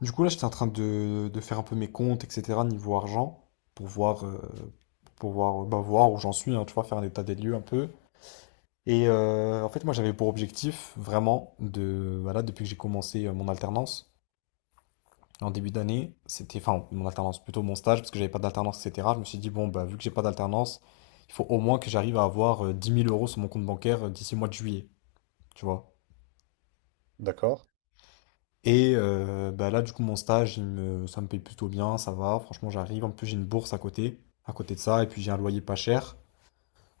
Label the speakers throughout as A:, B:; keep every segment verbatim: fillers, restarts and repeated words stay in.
A: Du coup, là, j'étais en train de, de faire un peu mes comptes, et cetera, niveau argent, pour voir, euh, pour voir, euh, bah, voir où j'en suis, hein, tu vois, faire un état des lieux un peu. Et euh, en fait, moi, j'avais pour objectif, vraiment, de, voilà, depuis que j'ai commencé euh, mon alternance, en début d'année, c'était, enfin, mon alternance, plutôt mon stage, parce que j'avais pas d'alternance, et cetera, je me suis dit, bon, bah, vu que j'ai pas d'alternance, il faut au moins que j'arrive à avoir euh, dix mille euros sur mon compte bancaire euh, d'ici le mois de juillet, tu vois.
B: D'accord.
A: Et euh, bah là, du coup, mon stage, il me, ça me paye plutôt bien, ça va. Franchement, j'arrive. En plus, j'ai une bourse à côté, à côté de ça, et puis j'ai un loyer pas cher.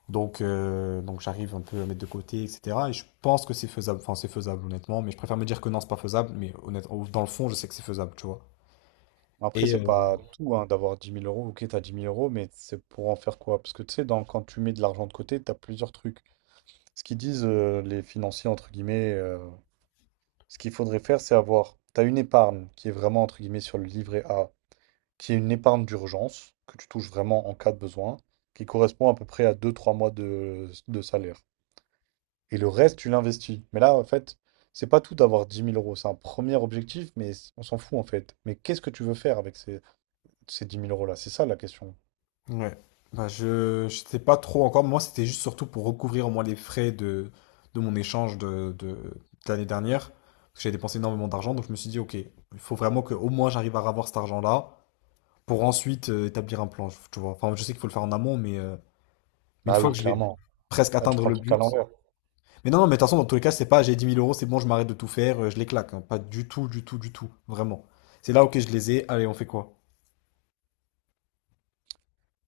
A: Donc, euh, donc j'arrive un peu à mettre de côté, et cetera. Et je pense que c'est faisable. Enfin, c'est faisable, honnêtement. Mais je préfère me dire que non, c'est pas faisable. Mais honnêtement, dans le fond, je sais que c'est faisable, tu vois.
B: Après,
A: Et
B: c'est
A: euh,
B: pas tout hein, d'avoir dix mille euros. Ok, t'as dix mille euros, mais c'est pour en faire quoi? Parce que tu sais, dans- quand tu mets de l'argent de côté, t'as plusieurs trucs. Ce qu'ils disent euh, les financiers, entre guillemets, euh, ce qu'il faudrait faire, c'est avoir. T'as une épargne qui est vraiment, entre guillemets, sur le livret A, qui est une épargne d'urgence, que tu touches vraiment en cas de besoin, qui correspond à peu près à deux trois mois de, de salaire. Et le reste, tu l'investis. Mais là, en fait, c'est pas tout d'avoir dix mille euros. C'est un premier objectif, mais on s'en fout, en fait. Mais qu'est-ce que tu veux faire avec ces. Ces dix mille euros là, c'est ça la question.
A: ouais. Bah, je, je sais pas trop encore. Moi, c'était juste surtout pour recouvrir au moins les frais de, de mon échange de, de, de l'année dernière. Parce que j'ai dépensé énormément d'argent, donc je me suis dit, ok, il faut vraiment que au moins j'arrive à avoir cet argent-là pour ensuite euh, établir un plan, tu vois. Enfin, je sais qu'il faut le faire en amont, mais euh, une
B: Bah
A: fois que
B: oui,
A: je vais
B: clairement.
A: presque
B: Là, tu
A: atteindre
B: prends le
A: le
B: truc à
A: but.
B: l'envers.
A: Mais non, non, mais de toute façon, dans tous les cas, c'est pas j'ai dix mille euros, c'est bon, je m'arrête de tout faire, euh, je les claque, hein. Pas du tout, du tout, du tout. Vraiment. C'est là, ok, je les ai, allez, on fait quoi?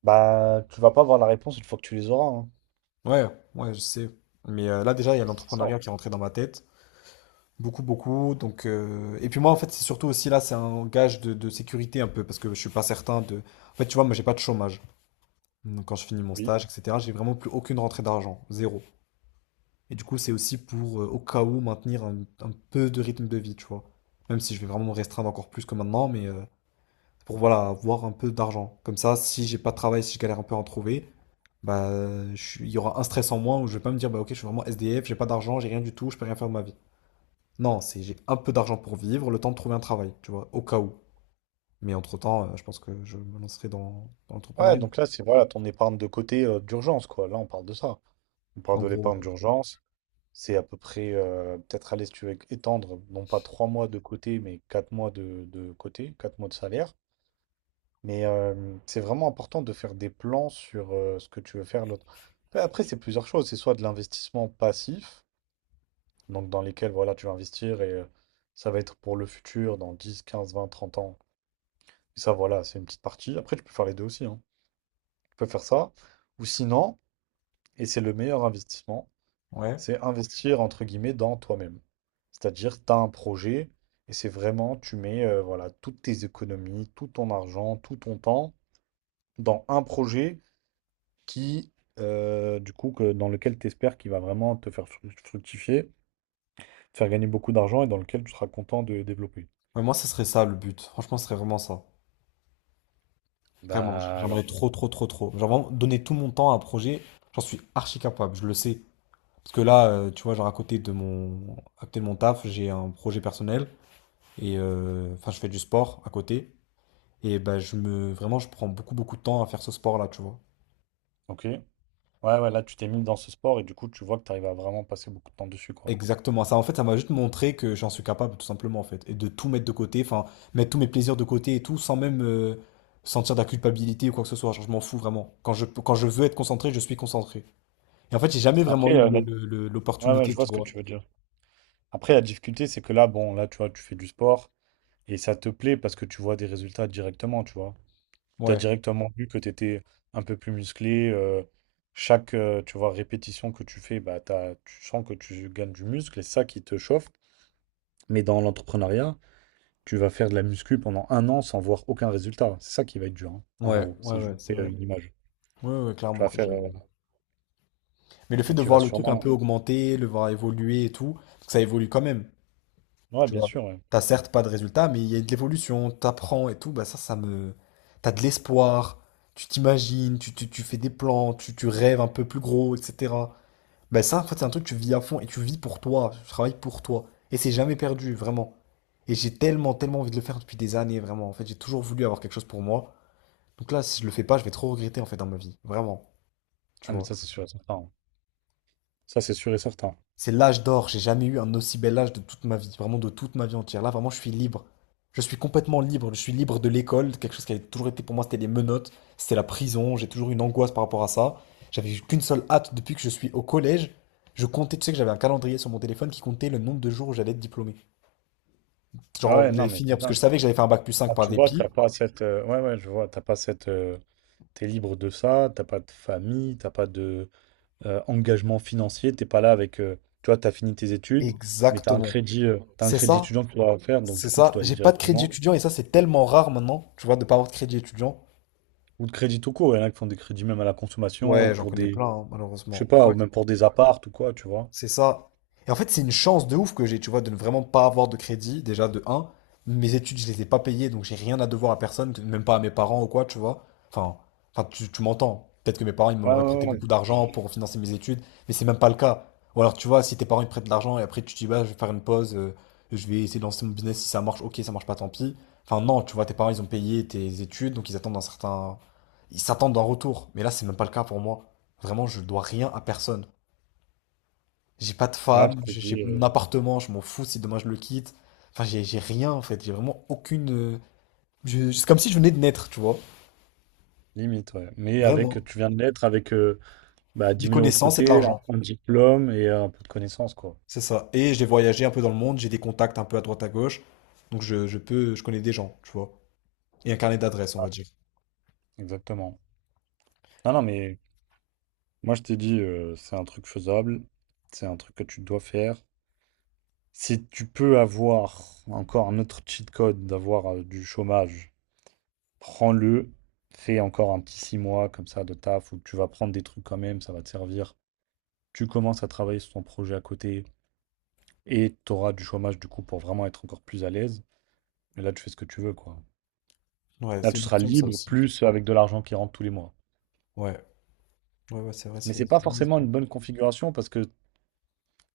B: Bah, tu vas pas avoir la réponse une fois que tu les auras, hein.
A: Ouais, ouais, je sais. Mais euh, là, déjà, il y a
B: C'est ça.
A: l'entrepreneuriat qui est rentré dans ma tête. Beaucoup, beaucoup. Donc, euh, Et puis moi, en fait, c'est surtout aussi là, c'est un gage de, de sécurité un peu, parce que je suis pas certain de. En fait, tu vois, moi, j'ai pas de chômage. Donc, quand je finis mon
B: Oui.
A: stage, et cetera, j'ai vraiment plus aucune rentrée d'argent. Zéro. Et du coup, c'est aussi pour, euh, au cas où, maintenir un, un peu de rythme de vie, tu vois. Même si je vais vraiment me restreindre encore plus que maintenant, mais euh, pour, voilà, avoir un peu d'argent. Comme ça, si j'ai pas de travail, si je galère un peu à en trouver, bah, je suis- il y aura un stress en moins où je vais pas me dire, bah, ok, je suis vraiment S D F, j'ai pas d'argent, j'ai rien du tout, je peux rien faire de ma vie. Non, c'est j'ai un peu d'argent pour vivre, le temps de trouver un travail, tu vois, au cas où. Mais entre-temps, euh, je pense que je me lancerai dans, dans
B: Ouais,
A: l'entrepreneuriat.
B: donc là, c'est voilà ton épargne de côté euh, d'urgence, quoi. Là, on parle de ça. On parle
A: En
B: de
A: gros,
B: l'épargne
A: ouais.
B: d'urgence. C'est à peu près, euh, peut-être, aller, si tu veux étendre, non pas trois mois de côté, mais quatre mois de, de côté, quatre mois de salaire. Mais euh, c'est vraiment important de faire des plans sur euh, ce que tu veux faire l'autre. Après, après, c'est plusieurs choses. C'est soit de l'investissement passif, donc dans lesquels voilà, tu vas investir et euh, ça va être pour le futur, dans dix quinze vingt trente ans. Et ça, voilà, c'est une petite partie. Après, tu peux faire les deux aussi, hein. Tu peux faire ça. Ou sinon, et c'est le meilleur investissement,
A: Ouais.
B: c'est investir entre guillemets dans toi-même. C'est-à-dire, tu as un projet et c'est vraiment, tu mets euh, voilà, toutes tes économies, tout ton argent, tout ton temps dans un projet qui, euh, du coup, que, dans lequel tu espères qu'il va vraiment te faire fru- fructifier, te faire gagner beaucoup d'argent et dans lequel tu seras content de développer.
A: Ouais, moi, ce serait ça le but. Franchement, ce serait vraiment ça. Vraiment, j-
B: Bah alors,
A: j'aimerais trop, trop, trop, trop. Genre vraiment donner tout mon temps à un projet, j'en suis archi capable, je le sais. Parce que là, euh, tu vois, genre à côté de mon, à côté de mon taf, j'ai un projet personnel et euh, enfin, je fais du sport à côté. Et ben, je me, vraiment, je prends beaucoup, beaucoup de temps à faire ce sport-là, tu vois.
B: ok. Ouais, ouais, là, tu t'es mis dans ce sport et du coup, tu vois que tu arrives à vraiment passer beaucoup de temps dessus, quoi.
A: Exactement. Ça, en fait, ça m'a juste montré que j'en suis capable, tout simplement, en fait, et de tout mettre de côté, enfin, mettre tous mes plaisirs de côté et tout, sans même euh, sentir de la culpabilité ou quoi que ce soit. Genre, je m'en fous vraiment. Quand je, quand je veux être concentré, je suis concentré. Et en fait, j'ai jamais vraiment
B: Après,
A: eu
B: euh,
A: le-
B: la-
A: le- le-
B: ouais, ouais, je
A: l'opportunité,
B: vois
A: tu
B: ce que
A: vois.
B: tu veux dire. Après, la difficulté, c'est que là, bon, là, tu vois, tu fais du sport. Et ça te plaît parce que tu vois des résultats directement, tu vois. Tu as
A: Ouais,
B: directement vu que tu étais un peu plus musclé. euh, chaque, euh, tu vois, répétition que tu fais, bah, t'as- tu sens que tu gagnes du muscle et c'est ça qui te chauffe. Mais dans l'entrepreneuriat, tu vas faire de la muscu pendant un an sans voir aucun résultat. C'est ça qui va être dur, hein, en
A: ouais,
B: gros,
A: ouais,
B: si je
A: ouais, c'est
B: fais euh,
A: vrai.
B: une image.
A: Ouais, ouais,
B: Tu
A: clairement.
B: vas faire...
A: Je-
B: euh,
A: Mais le fait
B: et
A: de
B: tu vas
A: voir le truc un
B: sûrement...
A: peu augmenter, le voir évoluer et tout, parce que ça évolue quand même,
B: Ouais,
A: tu
B: bien
A: vois.
B: sûr, ouais.
A: T'as certes pas de résultat, mais il y a de l'évolution, t'apprends et tout, bah ça, ça me. T'as de l'espoir, tu t'imagines, tu, tu, tu fais des plans, tu, tu rêves un peu plus gros, et cetera. Bah ça, en fait, c'est un truc que tu vis à fond et tu vis pour toi, tu travailles pour toi. Et c'est jamais perdu, vraiment. Et j'ai tellement, tellement envie de le faire depuis des années, vraiment. En fait, j'ai toujours voulu avoir quelque chose pour moi. Donc là, si je le fais pas, je vais trop regretter en fait dans ma vie. Vraiment, tu
B: Ah, mais
A: vois.
B: ça, c'est sûr et certain, hein. Ça, c'est sûr et certain.
A: C'est l'âge d'or. J'ai jamais eu un aussi bel âge de toute ma vie. Vraiment de toute ma vie entière. Là, vraiment, je suis libre. Je suis complètement libre. Je suis libre de l'école. Quelque chose qui avait toujours été pour moi, c'était les menottes. C'était la prison. J'ai toujours eu une angoisse par rapport à ça. J'avais eu qu'une seule hâte depuis que je suis au collège. Je comptais, tu sais que j'avais un calendrier sur mon téléphone qui comptait le nombre de jours où j'allais être diplômé.
B: Ah
A: Genre,
B: ouais,
A: où
B: non,
A: j'allais
B: mais
A: finir. Parce que
B: putain.
A: je savais que j'allais faire un bac plus cinq
B: Ah,
A: par
B: tu vois,
A: dépit.
B: t'as pas cette. Euh, ouais, ouais, je vois, t'as pas cette. euh, t'es libre de ça, t'as pas de famille, t'as pas de euh, engagement financier, t'es pas là avec. euh, tu vois, t'as fini tes études, mais t'as un
A: Exactement.
B: crédit, euh, t'as un
A: C'est
B: crédit
A: ça.
B: étudiant que tu dois faire, donc
A: C'est
B: du coup, tu
A: ça,
B: dois aller
A: j'ai pas de crédit
B: directement.
A: étudiant et ça c'est tellement rare maintenant, tu vois, de pas avoir de crédit étudiant.
B: Ou de crédit tout court, il y en a qui font des crédits même à la consommation, ou
A: Ouais, j'en
B: pour
A: connais
B: des,
A: plein, hein,
B: je sais
A: malheureusement.
B: pas, ou
A: Ouais,
B: même pour des apparts ou quoi, tu vois.
A: c'est ça. Et en fait, c'est une chance de ouf que j'ai, tu vois, de ne vraiment pas avoir de crédit, déjà de un. Mes études, je les ai pas payées, donc j'ai rien à devoir à personne, même pas à mes parents ou quoi, tu vois. Enfin, enfin tu, tu m'entends. Peut-être que mes parents, ils
B: Ouais,
A: m'auraient prêté
B: ouais, ouais.
A: beaucoup d'argent
B: Je-
A: pour financer mes études, mais c'est même pas le cas. Ou alors, tu vois, si tes parents, ils te prêtent de l'argent et après, tu te dis, bah, je vais faire une pause, euh, je vais essayer de lancer mon business, si ça marche, ok, ça marche pas, tant pis. Enfin, non, tu vois, tes parents, ils ont payé tes études, donc ils attendent un certain. Ils s'attendent d'un retour. Mais là, c'est même pas le cas pour moi. Vraiment, je dois rien à personne. J'ai pas de
B: moi, je
A: femme,
B: te
A: j'ai j'ai
B: dis
A: mon
B: euh,
A: appartement, je m'en fous si demain je le quitte. Enfin, j'ai j'ai rien en fait, j'ai vraiment aucune. euh, je- C'est comme si je venais de naître, tu vois.
B: limite, ouais. Mais avec,
A: Vraiment.
B: tu viens de l'être avec euh, bah, dix
A: Des
B: mille euros de
A: connaissances et de
B: côté, un
A: l'argent,
B: un diplôme et un peu de connaissances, quoi.
A: c'est ça. Et j'ai voyagé un peu dans le monde, j'ai des contacts un peu à droite à gauche, donc je, je peux, je connais des gens, tu vois. Et un carnet d'adresses, on
B: Ah,
A: va dire.
B: exactement. Non, non, mais moi, je t'ai dit, euh, c'est un truc faisable, c'est un truc que tu dois faire. Si tu peux avoir encore un autre cheat code d'avoir euh, du chômage, prends-le, fais encore un petit six mois comme ça de taf où tu vas prendre des trucs quand même, ça va te servir. Tu commences à travailler sur ton projet à côté et tu auras du chômage du coup pour vraiment être encore plus à l'aise. Mais là, tu fais ce que tu veux, quoi.
A: Ouais,
B: Là,
A: c'est
B: tu
A: une
B: seras
A: option ça
B: libre,
A: aussi.
B: plus avec de l'argent qui rentre tous les mois.
A: Ouais, ouais, ouais, c'est vrai,
B: Mais
A: c'est
B: c'est
A: c'est
B: pas
A: vraiment une
B: forcément
A: option.
B: une bonne configuration parce que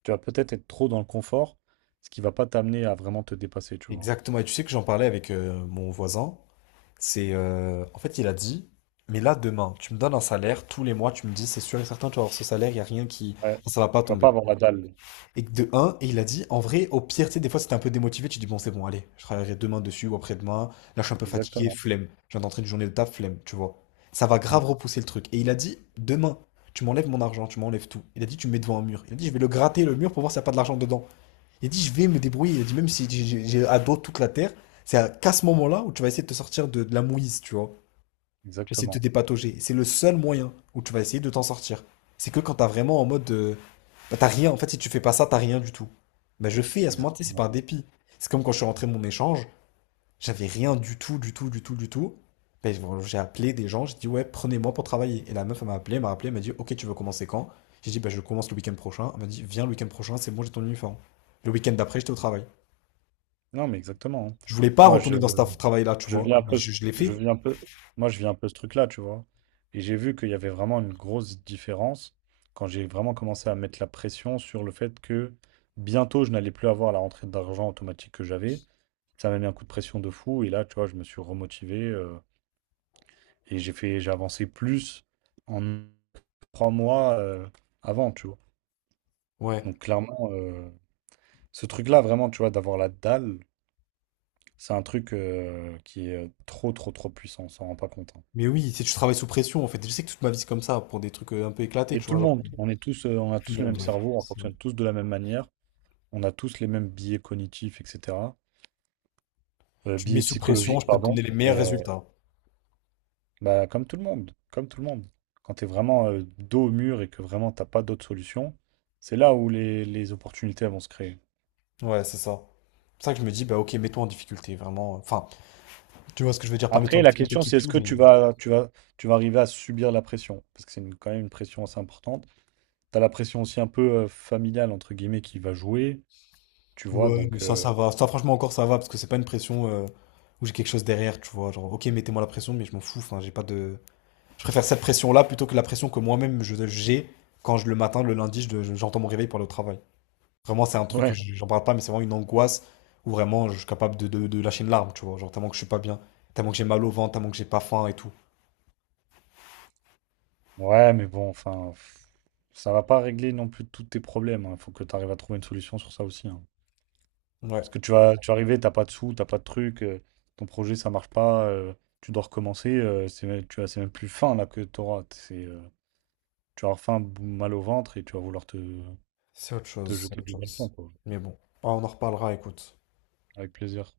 B: tu vas peut-être être trop dans le confort, ce qui va pas t'amener à vraiment te dépasser, tu vois.
A: Exactement. Et tu sais que j'en parlais avec euh, mon voisin. C'est euh, en fait, il a dit, mais là demain, tu me donnes un salaire tous les mois, tu me dis, c'est sûr et certain, tu vas avoir ce salaire, il y a rien qui,
B: Ouais.
A: enfin, ça va pas
B: Tu vas
A: tomber.
B: pas avoir la dalle.
A: Et que de un, et il a dit, en vrai, au pire, tu sais, des fois, c'était un peu démotivé, tu dis bon, c'est bon, allez, je travaillerai demain dessus ou après-demain. Là, je suis un peu fatigué,
B: Exactement.
A: flemme. Je viens d'entrer une journée de taf, flemme, tu vois. Ça va
B: Mm.
A: grave repousser le truc. Et il a dit, demain, tu m'enlèves mon argent, tu m'enlèves tout. Il a dit, tu me mets devant un mur. Il a dit, je vais le gratter le mur pour voir s'il n'y a pas de l'argent dedans. Il a dit, je vais me débrouiller. Il a dit, même si j'ai j'ai- j'ai à dos toute la terre, c'est à qu'à ce moment-là où tu vas essayer de te sortir de, de la mouise, tu vois. Tu vas essayer de te
B: Exactement.
A: dépatauger. C'est le seul moyen où tu vas essayer de t'en sortir. C'est que quand t'as vraiment en mode, euh, bah, t'as rien. En fait, si tu fais pas ça, t'as rien du tout. Bah, je fais à ce moment tu sais, c'est
B: Exactement.
A: par dépit. C'est comme quand je suis rentré de mon échange, j'avais rien du tout, du tout, du tout, du tout. Bah, j'ai appelé des gens, j'ai dit, ouais, prenez-moi pour travailler. Et la meuf, elle m'a appelé, elle m'a appelé, elle m'a dit, ok, tu veux commencer quand? J'ai dit, bah, je commence le week-end prochain. Elle m'a dit, viens le week-end prochain, c'est bon, j'ai ton uniforme. Le week-end d'après, j'étais au travail.
B: Non, mais exactement, hein.
A: Je voulais pas
B: Moi, je,
A: retourner dans ce taf- travail-là, tu
B: Je
A: vois.
B: viens un
A: Mais
B: peu, ce-
A: je, je l'ai
B: je
A: fait.
B: viens un peu, moi je viens un peu ce truc-là, tu vois. Et j'ai vu qu'il y avait vraiment une grosse différence quand j'ai vraiment commencé à mettre la pression sur le fait que bientôt je n'allais plus avoir la rentrée d'argent automatique que j'avais. Ça m'a mis un coup de pression de fou et là, tu vois, je me suis remotivé euh, et j'ai fait, j'ai avancé plus en trois mois euh, avant, tu vois.
A: Ouais.
B: Donc clairement, euh, ce truc-là, vraiment, tu vois, d'avoir la dalle, c'est un truc euh, qui est trop, trop, trop puissant, on s'en rend pas compte, hein.
A: Mais oui, si tu travailles sous pression, en fait, je sais que toute ma vie c'est comme ça, pour des trucs euh, un peu éclatés,
B: Et
A: tu
B: tout
A: vois,
B: le
A: genre pour
B: monde, on est tous, euh, on a
A: tout le
B: tous le
A: monde,
B: même
A: ouais.
B: cerveau, on
A: C'est vrai.
B: fonctionne tous de la même manière, on a tous les mêmes biais cognitifs, et cetera. Euh,
A: Tu me mets
B: biais
A: sous pression,
B: psychologiques,
A: je peux te
B: pardon,
A: donner les meilleurs
B: mais euh,
A: résultats.
B: bah, comme tout le monde, comme tout le monde. Quand tu es vraiment euh, dos au mur et que vraiment t'as pas d'autre solution, c'est là où les, les opportunités elles vont se créer.
A: Ouais, c'est ça. C'est pour ça que je me dis, bah ok, mets-toi en difficulté, vraiment. Enfin, tu vois ce que je veux dire, pas mets-toi
B: Après,
A: en
B: la
A: difficulté,
B: question,
A: quitte
B: c'est est-ce
A: tout,
B: que
A: mais.
B: tu vas, tu vas, tu vas arriver à subir la pression? Parce que c'est une- quand même une pression assez importante. Tu as la pression aussi un peu euh, familiale, entre guillemets, qui va jouer, tu vois,
A: Ouais, mais
B: donc...
A: ça,
B: euh,
A: ça va. Ça, franchement, encore, ça va, parce que c'est pas une pression euh, où j'ai quelque chose derrière, tu vois. Genre, ok, mettez-moi la pression, mais je m'en fous, enfin, j'ai pas de. Je préfère cette pression-là plutôt que la pression que moi-même je- j'ai quand je, le matin, le lundi, je- je- j'entends mon réveil pour le travail. Vraiment, c'est un truc que
B: ouais,
A: je- j'en parle pas, mais c'est vraiment une angoisse où vraiment je suis capable de, de- de lâcher une larme, tu vois. Genre tellement que je suis pas bien, tellement que j'ai mal au ventre, tellement que j'ai pas faim et tout.
B: ouais, mais bon, enfin, pff, ça va pas régler non plus tous tes problèmes. Il faut que tu arrives à trouver une solution sur ça aussi, hein. Parce que
A: Ouais,
B: tu vas, tu vas arriver, t'as pas de sous, t'as pas de truc, euh, ton projet ça marche pas, euh, tu dois recommencer. euh, c'est, même- tu as, c'est même plus faim là que t'auras. C'est, euh, tu vas avoir faim, bou- mal au ventre et tu vas vouloir te,
A: c'est autre
B: te
A: chose, c'est
B: jeter
A: autre
B: du
A: chose.
B: balcon, quoi.
A: Mais bon, ah, on en reparlera, écoute.
B: Avec plaisir.